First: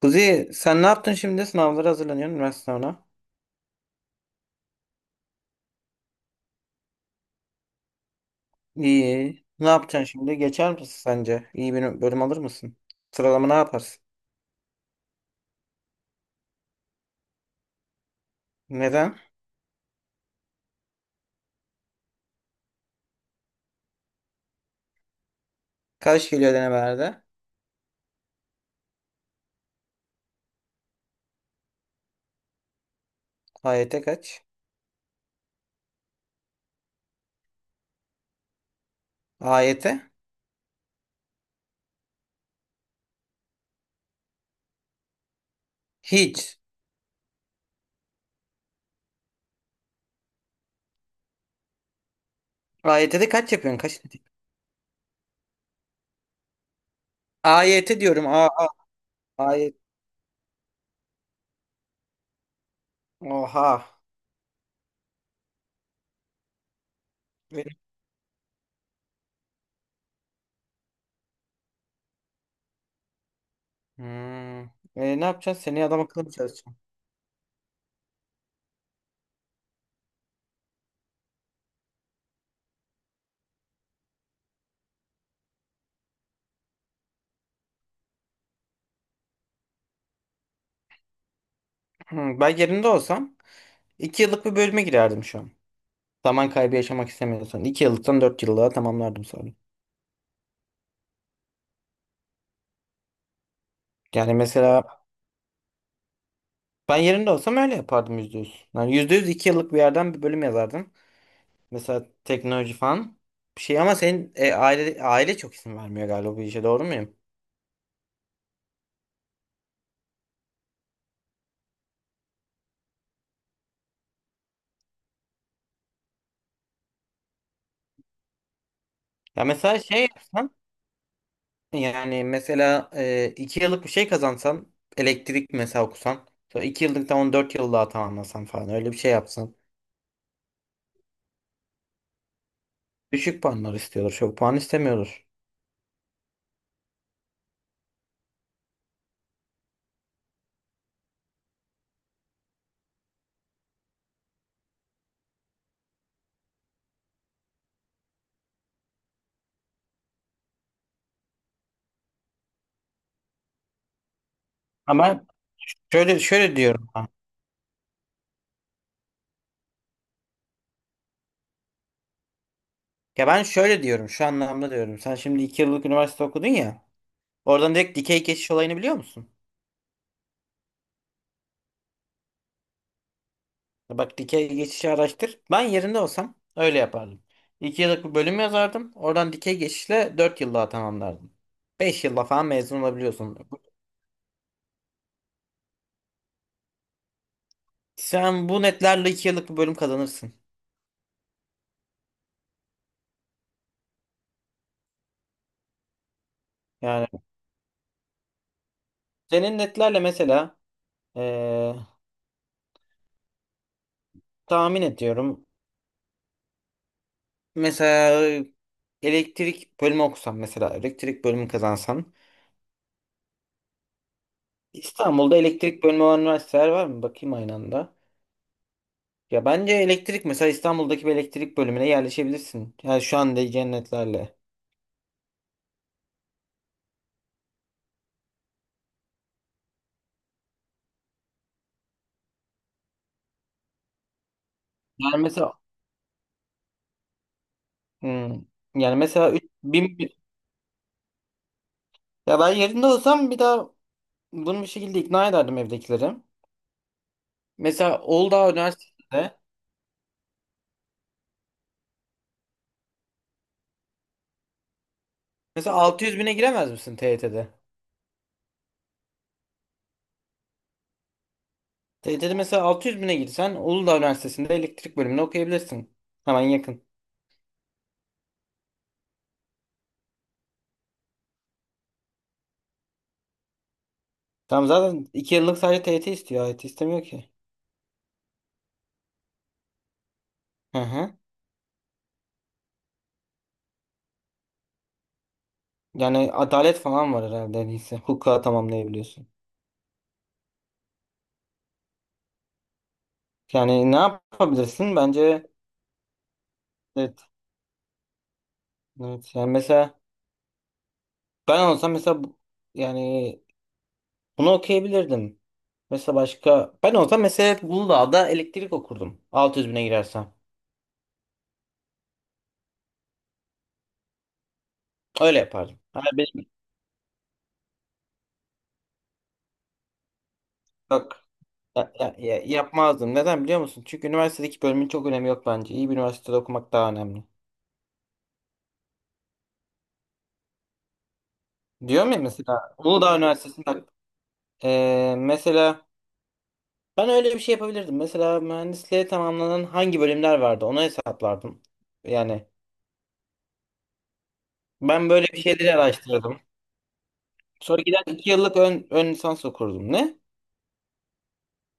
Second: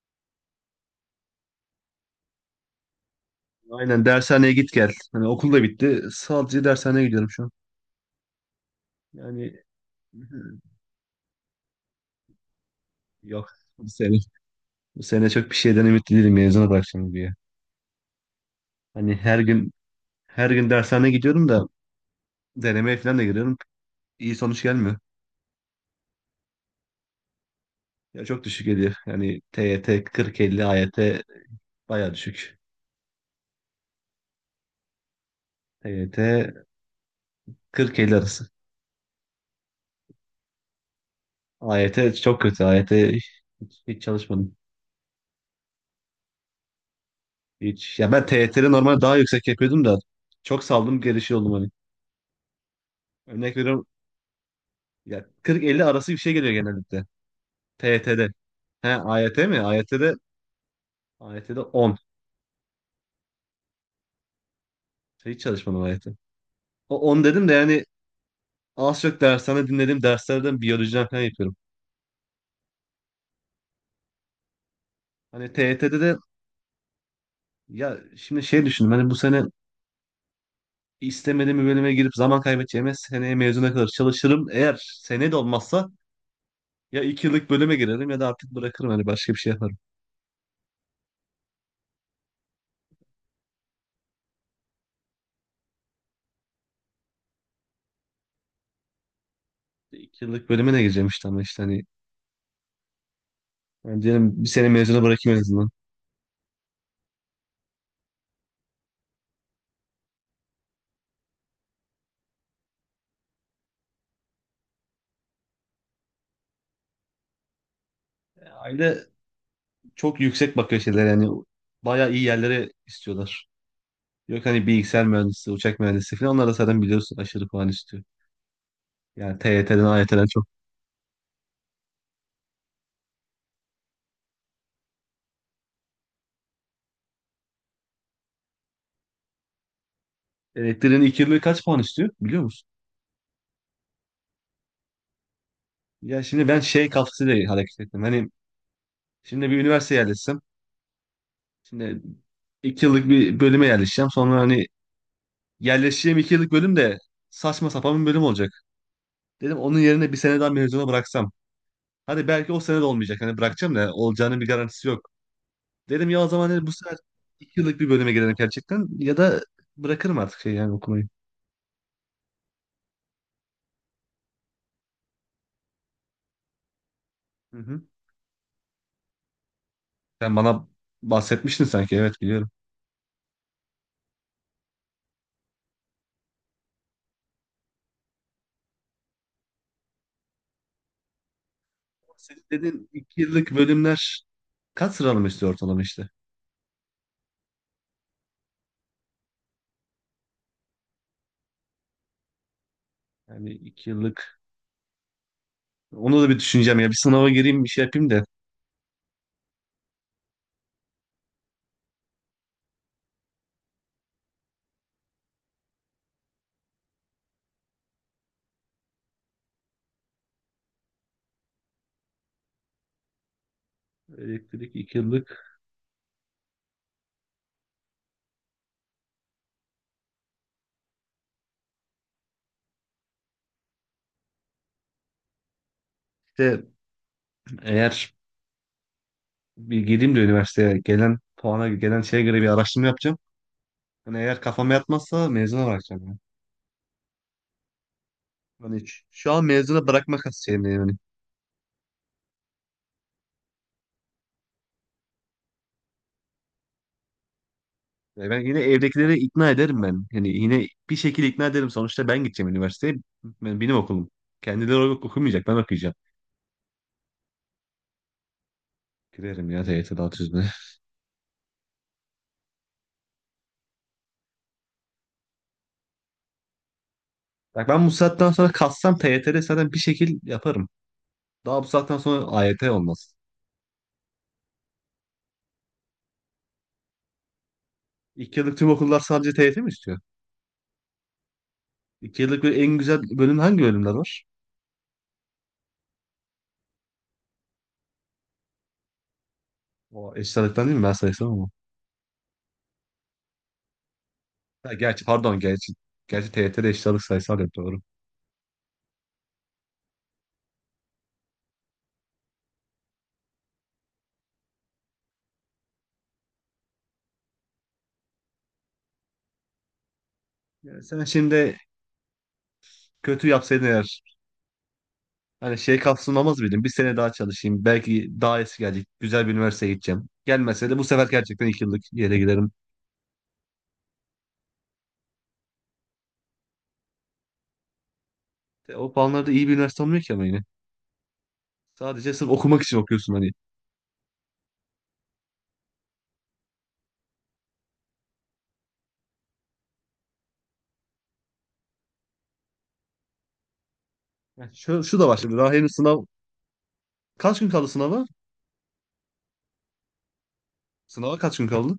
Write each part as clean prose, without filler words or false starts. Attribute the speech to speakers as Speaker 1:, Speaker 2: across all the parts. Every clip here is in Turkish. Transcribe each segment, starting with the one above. Speaker 1: Kuzi, sen ne yaptın şimdi? Sınavlara hazırlanıyorsun, üniversite sınavına.
Speaker 2: Aynen dershaneye git gel. Hani okul da bitti. Sadece dershaneye gidiyorum şu an.
Speaker 1: İyi.
Speaker 2: Yani
Speaker 1: Ne yapacaksın şimdi? Geçer misin sence? İyi bir bölüm alır mısın? Sıralama
Speaker 2: yok
Speaker 1: ne
Speaker 2: bu
Speaker 1: yaparsın?
Speaker 2: sene. Bu sene çok bir şeyden ümitli değilim mezuna bırakacağım diye. Hani
Speaker 1: Neden?
Speaker 2: her gün her gün dershaneye gidiyorum da denemeye falan da giriyorum. İyi sonuç gelmiyor.
Speaker 1: Kaç geliyor denemelerde?
Speaker 2: Ya çok düşük geliyor. Yani TYT 40-50, AYT bayağı düşük.
Speaker 1: AYT kaç?
Speaker 2: TYT 40-50 arası.
Speaker 1: AYT?
Speaker 2: AYT çok kötü. AYT hiç, hiç çalışmadım.
Speaker 1: Hiç.
Speaker 2: Hiç. Ya ben TYT'de normal daha yüksek yapıyordum da çok saldım gelişi oldum hani.
Speaker 1: AYT'de kaç
Speaker 2: Örnek
Speaker 1: yapıyorsun?
Speaker 2: veriyorum,
Speaker 1: Kaç dedik?
Speaker 2: ya 40-50 arası bir şey geliyor genellikle.
Speaker 1: AYT diyorum.
Speaker 2: TYT'de. He AYT mi?
Speaker 1: AYT.
Speaker 2: AYT'de 10.
Speaker 1: Oha.
Speaker 2: Hiç çalışmadım AYT. O 10 dedim de
Speaker 1: Benim-
Speaker 2: yani az çok dershane dinlediğim derslerden biyolojiden falan yapıyorum.
Speaker 1: Hmm. E, ne
Speaker 2: Hani
Speaker 1: yapacaksın? Seneye
Speaker 2: TYT'de
Speaker 1: adam
Speaker 2: de
Speaker 1: akıllı mı çalışacaksın?
Speaker 2: ya şimdi şey düşündüm hani bu sene istemediğim bir bölüme girip zaman kaybedeceğime seneye mezuna kadar çalışırım. Eğer sene de olmazsa ya 2 yıllık bölüme girerim ya da artık bırakırım hani başka bir şey yaparım.
Speaker 1: Hmm, ben yerinde olsam 2 yıllık bir bölüme girerdim şu an. Zaman kaybı yaşamak istemiyorsan, 2 yıllıktan 4 yıllığa tamamlardım sonra.
Speaker 2: 2 yıllık bölüme ne gireceğim işte ama işte hani yani
Speaker 1: Yani
Speaker 2: diyelim bir sene
Speaker 1: mesela
Speaker 2: mezuna bırakayım en azından.
Speaker 1: ben yerinde olsam öyle yapardım, %100. Yani %100 iki yıllık bir yerden bir bölüm yazardım. Mesela teknoloji falan bir şey, ama senin aile çok izin vermiyor galiba. Bu işe doğru muyum?
Speaker 2: Aile çok yüksek bakıyor şeyler yani, bayağı iyi yerlere istiyorlar. Yok hani bilgisayar mühendisi, uçak mühendisi falan onlar da zaten biliyorsun aşırı puan istiyor. Yani
Speaker 1: Ya mesela
Speaker 2: T1'ten TYT'den,
Speaker 1: şey
Speaker 2: AYT'den çok.
Speaker 1: yapsan, yani mesela iki yıllık bir şey kazansan, elektrik mesela okusan, sonra iki yıllıktan 14 yıl daha tamamlasan falan, öyle bir şey yapsan.
Speaker 2: Elektriğin ilk yılı kaç puan istiyor, biliyor musun?
Speaker 1: Düşük puanlar istiyordur, çok puan istemiyordur.
Speaker 2: Ya şimdi ben şey kafasıyla hareket ettim. Hani şimdi bir üniversiteye yerleşsem, şimdi iki yıllık bir bölüme yerleşeceğim. Sonra hani yerleşeceğim iki yıllık bölüm de saçma sapan bir bölüm olacak. Dedim onun yerine bir sene daha mezuna bıraksam. Hadi belki o sene de olmayacak. Hani bırakacağım da olacağının bir garantisi yok.
Speaker 1: Ama
Speaker 2: Dedim
Speaker 1: şöyle
Speaker 2: ya, o zaman
Speaker 1: şöyle
Speaker 2: dedim, bu
Speaker 1: diyorum
Speaker 2: sefer
Speaker 1: ha.
Speaker 2: iki yıllık bir bölüme girelim gerçekten ya da bırakırım artık şey yani okumayı.
Speaker 1: Ya ben şöyle diyorum, şu anlamda diyorum. Sen şimdi iki yıllık üniversite okudun ya.
Speaker 2: Hı
Speaker 1: Oradan
Speaker 2: hı.
Speaker 1: direkt dikey geçiş olayını biliyor musun?
Speaker 2: Sen bana bahsetmiştin sanki, evet biliyorum.
Speaker 1: Bak, dikey geçişi araştır. Ben yerinde olsam öyle yapardım. 2 yıllık bir bölüm yazardım. Oradan dikey geçişle 4 yıllığa tamamlardım. 5 yılla
Speaker 2: Senin
Speaker 1: falan mezun
Speaker 2: dediğin iki
Speaker 1: olabiliyorsun.
Speaker 2: yıllık bölümler kaç sıralama istiyor ortalama işte?
Speaker 1: Sen bu netlerle 2 yıllık bir bölüm kazanırsın.
Speaker 2: Yani iki yıllık, onu da bir düşüneceğim ya, bir
Speaker 1: Yani
Speaker 2: sınava gireyim bir şey yapayım da.
Speaker 1: senin netlerle mesela eee, tahmin ediyorum. Mesela elektrik bölümü okusan, mesela elektrik bölümü kazansan.
Speaker 2: Elektrik iki
Speaker 1: İstanbul'da
Speaker 2: yıllık.
Speaker 1: elektrik bölümü olan üniversiteler var mı? Bakayım aynı anda. Ya bence elektrik, mesela İstanbul'daki bir elektrik bölümüne yerleşebilirsin. Yani şu anda cennetlerle.
Speaker 2: İşte eğer bir gireyim de üniversiteye gelen puana gelen şeye göre bir araştırma yapacağım. Hani eğer kafama
Speaker 1: Yani
Speaker 2: yatmazsa
Speaker 1: mesela
Speaker 2: mezuna bırakacağım yani.
Speaker 1: hmm,
Speaker 2: Hani
Speaker 1: yani
Speaker 2: şu
Speaker 1: mesela
Speaker 2: şu an mezuna bırakmak şeyim yani.
Speaker 1: ya ben yerinde olsam bir daha bunu bir şekilde ikna ederdim evdekileri. Mesela
Speaker 2: Ya, ben
Speaker 1: Uludağ
Speaker 2: yine evdekileri
Speaker 1: Üniversitesi'nde,
Speaker 2: ikna ederim ben. Yani yine bir şekilde ikna ederim. Sonuçta ben gideceğim üniversiteye. Ben, benim okulum. Kendileri okumayacak. Ben
Speaker 1: mesela
Speaker 2: okuyacağım.
Speaker 1: 600 bine giremez misin TYT'de?
Speaker 2: Girerim ya TYT'de alt yüzüne.
Speaker 1: TYT'de mesela 600 bine girsen Uludağ Üniversitesi'nde elektrik bölümüne okuyabilirsin. Hemen yakın.
Speaker 2: Bak ben bu saatten sonra kassam TYT'de zaten bir şekil yaparım. Daha bu saatten sonra AYT olmaz.
Speaker 1: Tamam, zaten 2 yıllık sadece TYT istiyor. AYT istemiyor ki.
Speaker 2: İki yıllık tüm okullar sadece TYT mi istiyor?
Speaker 1: Hı hı.
Speaker 2: İki yıllık böyle en güzel bölüm hangi bölümler var?
Speaker 1: Yani adalet falan var herhalde, neyse. Hukuka tamamlayabiliyorsun.
Speaker 2: O eşit ağırlıktan değil mi? Ben sayısal ama.
Speaker 1: Yani ne
Speaker 2: Ha,
Speaker 1: yapabilirsin?
Speaker 2: gerçi pardon,
Speaker 1: Bence
Speaker 2: gerçi. Gerçi TYT'de eşit ağırlık
Speaker 1: evet.
Speaker 2: sayısal yok, doğru.
Speaker 1: Evet. Yani mesela ben olsam mesela yani bunu okuyabilirdim. Mesela başka, ben olsam mesela Uludağ'da elektrik okurdum. 600 bine girersem.
Speaker 2: Ya sen şimdi kötü yapsaydın eğer.
Speaker 1: Öyle
Speaker 2: Hani şey
Speaker 1: yapardım. Hani
Speaker 2: kapsamamaz
Speaker 1: benim,
Speaker 2: mıydım? Bir sene daha çalışayım. Belki daha iyisi gelecek. Güzel bir üniversiteye gideceğim. Gelmese de bu sefer
Speaker 1: yok,
Speaker 2: gerçekten iki yıllık yere giderim.
Speaker 1: yapmazdım. Neden biliyor musun? Çünkü üniversitedeki bölümün çok önemi yok bence. İyi bir üniversitede okumak daha önemli.
Speaker 2: O puanlarda iyi bir üniversite olmuyor ki ama yine.
Speaker 1: Diyorum
Speaker 2: Sadece
Speaker 1: ya,
Speaker 2: sırf okumak
Speaker 1: mesela
Speaker 2: için okuyorsun
Speaker 1: Uludağ
Speaker 2: hani.
Speaker 1: Üniversitesi'nde bak, mesela ben öyle bir şey yapabilirdim. Mesela mühendisliğe tamamlanan hangi bölümler vardı onu hesaplardım. Yani
Speaker 2: Yani şu da
Speaker 1: ben
Speaker 2: var
Speaker 1: böyle
Speaker 2: şimdi.
Speaker 1: bir
Speaker 2: Daha henüz
Speaker 1: şeyleri
Speaker 2: sınav...
Speaker 1: araştırdım.
Speaker 2: Kaç gün kaldı
Speaker 1: Sonra gider
Speaker 2: sınava?
Speaker 1: iki yıllık ön lisans okurdum. Ne?
Speaker 2: Sınava kaç gün kaldı?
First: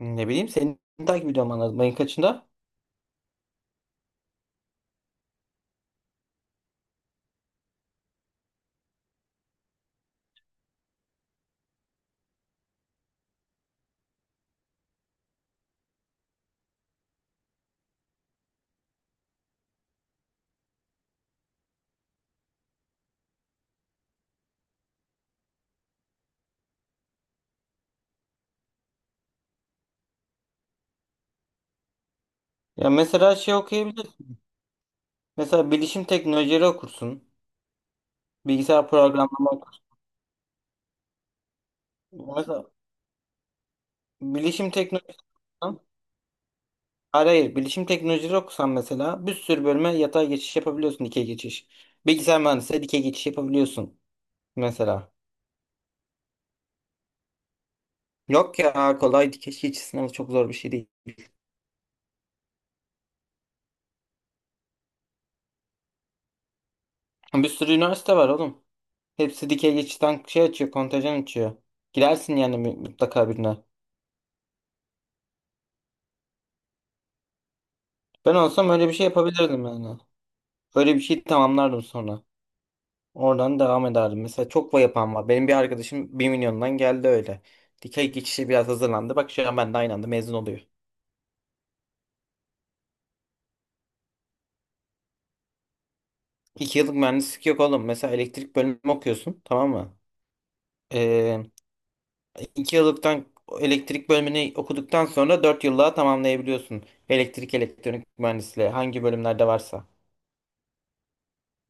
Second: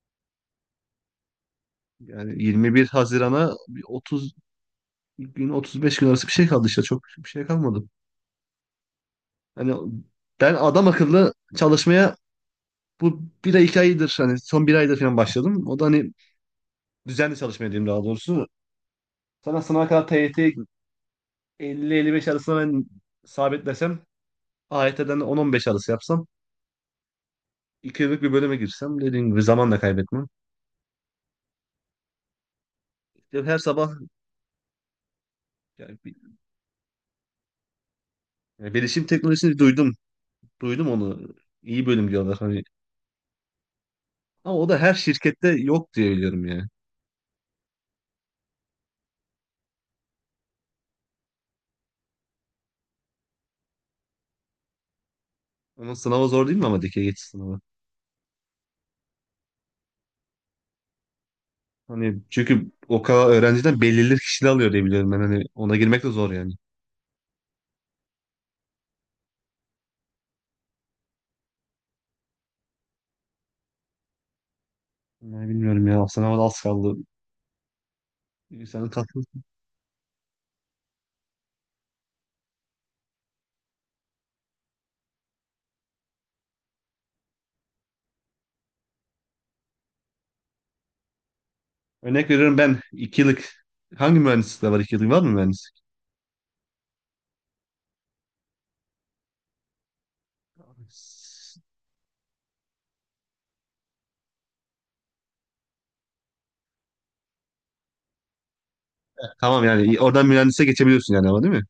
Speaker 1: Ne bileyim, seni takip ediyorum, anladım. Ayın
Speaker 2: Yani
Speaker 1: kaçında?
Speaker 2: 21 Haziran'a bir 30 gün, 35 gün arası bir şey kaldı işte. Çok bir şey kalmadı. Hani ben adam akıllı çalışmaya bu bir ay iki aydır, hani son bir ayda falan başladım. O da hani düzenli çalışmaya diyeyim, daha doğrusu. Sana sınava kadar TYT 50-55 arasına ben sabitlesem, AYT'den 10-15 arası yapsam, 2 yıllık bir bölüme girsem dediğim gibi zaman da kaybetmem.
Speaker 1: Ya mesela
Speaker 2: İşte
Speaker 1: şey
Speaker 2: her sabah
Speaker 1: okuyabilirsin. Mesela
Speaker 2: yani,
Speaker 1: bilişim teknolojileri okursun. Bilgisayar
Speaker 2: bilişim
Speaker 1: programlama
Speaker 2: teknolojisini
Speaker 1: okursun.
Speaker 2: duydum. Duydum onu. İyi bölüm diyorlar hani.
Speaker 1: Mesela
Speaker 2: Ama o
Speaker 1: bilişim
Speaker 2: da her
Speaker 1: teknolojileri
Speaker 2: şirkette
Speaker 1: okusan-
Speaker 2: yok diye biliyorum yani.
Speaker 1: Hayır, hayır. Bilişim teknolojileri okusan, mesela bir sürü bölüme yatay geçiş yapabiliyorsun. Dikey geçiş. Bilgisayar mühendisliğe dikey geçiş yapabiliyorsun. Mesela.
Speaker 2: Onun sınavı zor değil mi ama, dikey geçiş sınavı?
Speaker 1: Yok ya, kolay, dikey geçiş sınavı çok zor bir şey değil.
Speaker 2: Hani çünkü o kadar öğrenciden belirli kişiler alıyor diye biliyorum ben, hani ona girmek de zor yani.
Speaker 1: Bir sürü üniversite var oğlum. Hepsi dikey geçitten şey açıyor, kontajan açıyor. Girersin yani, mutlaka birine.
Speaker 2: Yani bilmiyorum ya, sınava da az kaldı.
Speaker 1: Ben olsam
Speaker 2: Senin
Speaker 1: öyle bir şey
Speaker 2: katkın
Speaker 1: yapabilirdim yani. Öyle bir şey tamamlardım sonra. Oradan devam ederdim. Mesela çok va yapan var. Benim bir arkadaşım 1.000.000'dan geldi öyle. Dikey geçişe biraz hazırlandı. Bak, şu an ben de aynı anda mezun oluyor.
Speaker 2: Örnek veriyorum, ben iki yıllık hangi mühendislikte var, iki yıllık var mı mühendislik?
Speaker 1: 2 yıllık mühendislik yok oğlum. Mesela elektrik bölümü okuyorsun, tamam mı? Ee, 2 yıllıktan elektrik bölümünü okuduktan sonra 4 yıllığa tamamlayabiliyorsun. Elektrik, elektronik mühendisliği hangi bölümlerde
Speaker 2: Tamam
Speaker 1: varsa.
Speaker 2: yani oradan mühendise geçebiliyorsun yani, ama değil mi?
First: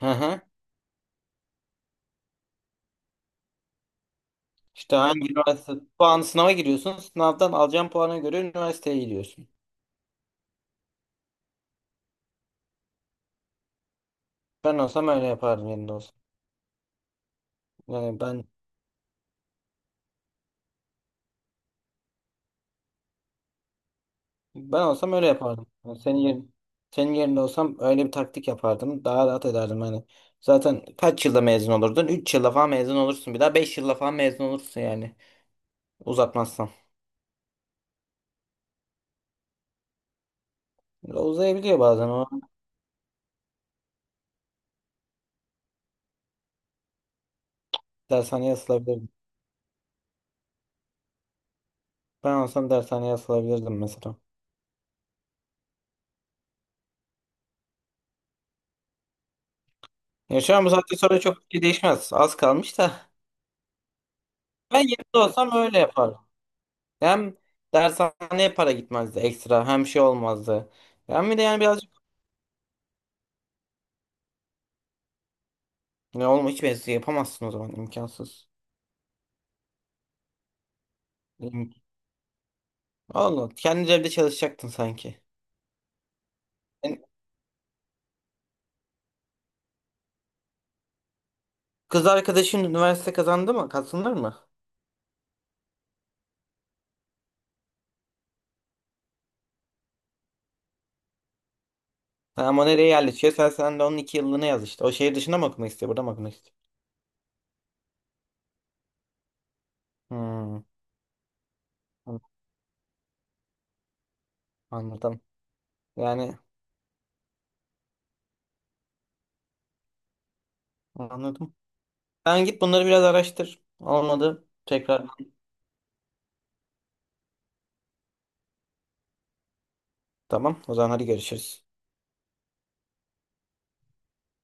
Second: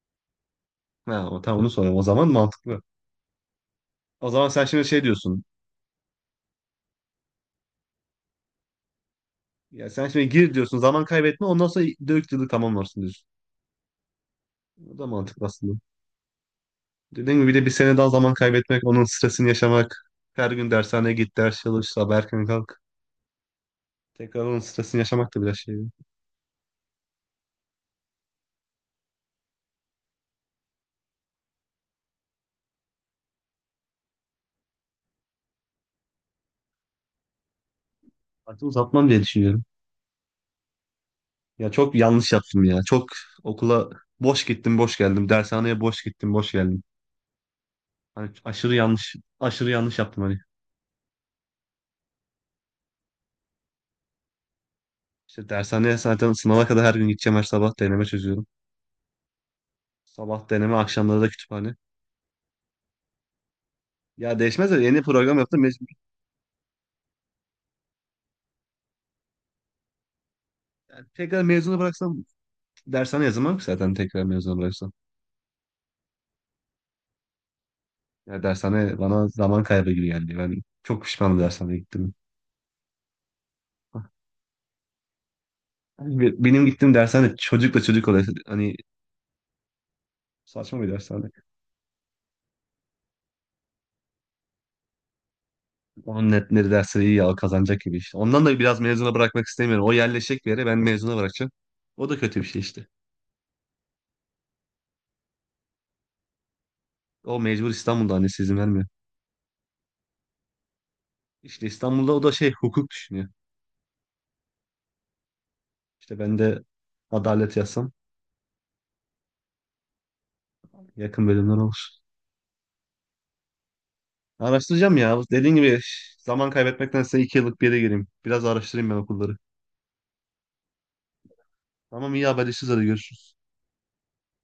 Speaker 1: Hı hı.
Speaker 2: Ha, o, tamam, onu soruyorum. O zaman mantıklı. O zaman sen şimdi
Speaker 1: İşte
Speaker 2: şey
Speaker 1: hangi
Speaker 2: diyorsun.
Speaker 1: üniversite puanı, sınava giriyorsun. Sınavdan alacağın puana göre üniversiteye gidiyorsun.
Speaker 2: Ya sen şimdi gir diyorsun. Zaman kaybetme. Ondan sonra dört yıllık tamamlarsın diyorsun.
Speaker 1: Ben
Speaker 2: O da
Speaker 1: olsam öyle
Speaker 2: mantıklı
Speaker 1: yapardım,
Speaker 2: aslında.
Speaker 1: yerinde olsam.
Speaker 2: Dediğim gibi bir de bir sene daha
Speaker 1: Yani
Speaker 2: zaman
Speaker 1: ben
Speaker 2: kaybetmek, onun stresini yaşamak. Her gün dershaneye git, ders çalış, sabah erken kalk. Tekrar onun
Speaker 1: ben
Speaker 2: stresini
Speaker 1: olsam öyle
Speaker 2: yaşamak da biraz
Speaker 1: yapardım.
Speaker 2: şey.
Speaker 1: Yani senin yerin, senin yerinde olsam öyle bir taktik yapardım. Daha rahat ederdim hani. Zaten kaç yılda mezun olurdun? 3 yılda falan mezun olursun. Bir daha 5 yılda falan mezun olursun yani. Uzatmazsan.
Speaker 2: Artık uzatmam diye düşünüyorum. Ya
Speaker 1: Uzayabiliyor
Speaker 2: çok
Speaker 1: bazen o.
Speaker 2: yanlış yaptım ya. Çok okula boş gittim, boş geldim. Dershaneye boş gittim, boş geldim. Hani
Speaker 1: Dershaneye
Speaker 2: aşırı
Speaker 1: asılabilirdim.
Speaker 2: yanlış, aşırı yanlış yaptım hani.
Speaker 1: Ben olsam dershaneye asılabilirdim mesela.
Speaker 2: İşte dershaneye zaten sınava kadar her gün gideceğim, her sabah deneme çözüyorum.
Speaker 1: Ya
Speaker 2: Sabah
Speaker 1: şu an bu
Speaker 2: deneme,
Speaker 1: saatten
Speaker 2: akşamları
Speaker 1: sonra
Speaker 2: da
Speaker 1: çok bir şey
Speaker 2: kütüphane.
Speaker 1: değişmez. Az kalmış da.
Speaker 2: Ya değişmez de
Speaker 1: Ben
Speaker 2: yeni
Speaker 1: yerinde
Speaker 2: program
Speaker 1: olsam
Speaker 2: yaptım. Mec-
Speaker 1: öyle yapardım. Hem dershaneye para gitmezdi ekstra, hem şey olmazdı.
Speaker 2: yani
Speaker 1: Hem bir de
Speaker 2: tekrar
Speaker 1: yani
Speaker 2: mezunu
Speaker 1: birazcık
Speaker 2: bıraksam dershane yazamam ki, zaten tekrar mezunu bıraksam.
Speaker 1: ne olma, hiç mevzu yapamazsın o zaman,
Speaker 2: Ya
Speaker 1: imkansız.
Speaker 2: dershane bana zaman kaybı gibi geldi. Ben çok pişmanım,
Speaker 1: İm-
Speaker 2: dershaneye gittim.
Speaker 1: Allah kendi
Speaker 2: Ah.
Speaker 1: evde çalışacaktın sanki.
Speaker 2: Hani benim gittiğim
Speaker 1: Yani
Speaker 2: dershane çocukla çocuk oluyor. Hani saçma bir dershane.
Speaker 1: kız arkadaşın üniversite kazandı mı? Kazanır mı?
Speaker 2: On net netleri, dersleri iyi al kazanacak gibi işte. Ondan da biraz mezuna bırakmak istemiyorum. O yerleşecek bir yere, ben mezuna bırakacağım. O da kötü
Speaker 1: Ha,
Speaker 2: bir şey
Speaker 1: ama
Speaker 2: işte.
Speaker 1: nereye yerleşiyor? Sen de onun iki yıllığını yaz işte. O şehir dışında mı okumak istiyor? Burada mı okumak istiyor?
Speaker 2: O mecbur İstanbul'da, annesi izin vermiyor.
Speaker 1: Hmm,
Speaker 2: İşte İstanbul'da
Speaker 1: an-
Speaker 2: o da şey hukuk düşünüyor.
Speaker 1: anladım.
Speaker 2: İşte ben
Speaker 1: Yani
Speaker 2: de adalet yazsam yakın
Speaker 1: anladım.
Speaker 2: bölümler olur.
Speaker 1: Sen git bunları biraz araştır. Olmadı,
Speaker 2: Araştıracağım
Speaker 1: tekrar.
Speaker 2: ya. Dediğin gibi zaman kaybetmektense iki yıllık bir yere gireyim. Biraz araştırayım ben okulları.
Speaker 1: Tamam. O zaman hadi görüşürüz.
Speaker 2: Tamam, iyi, haberleşiriz, hadi görüşürüz.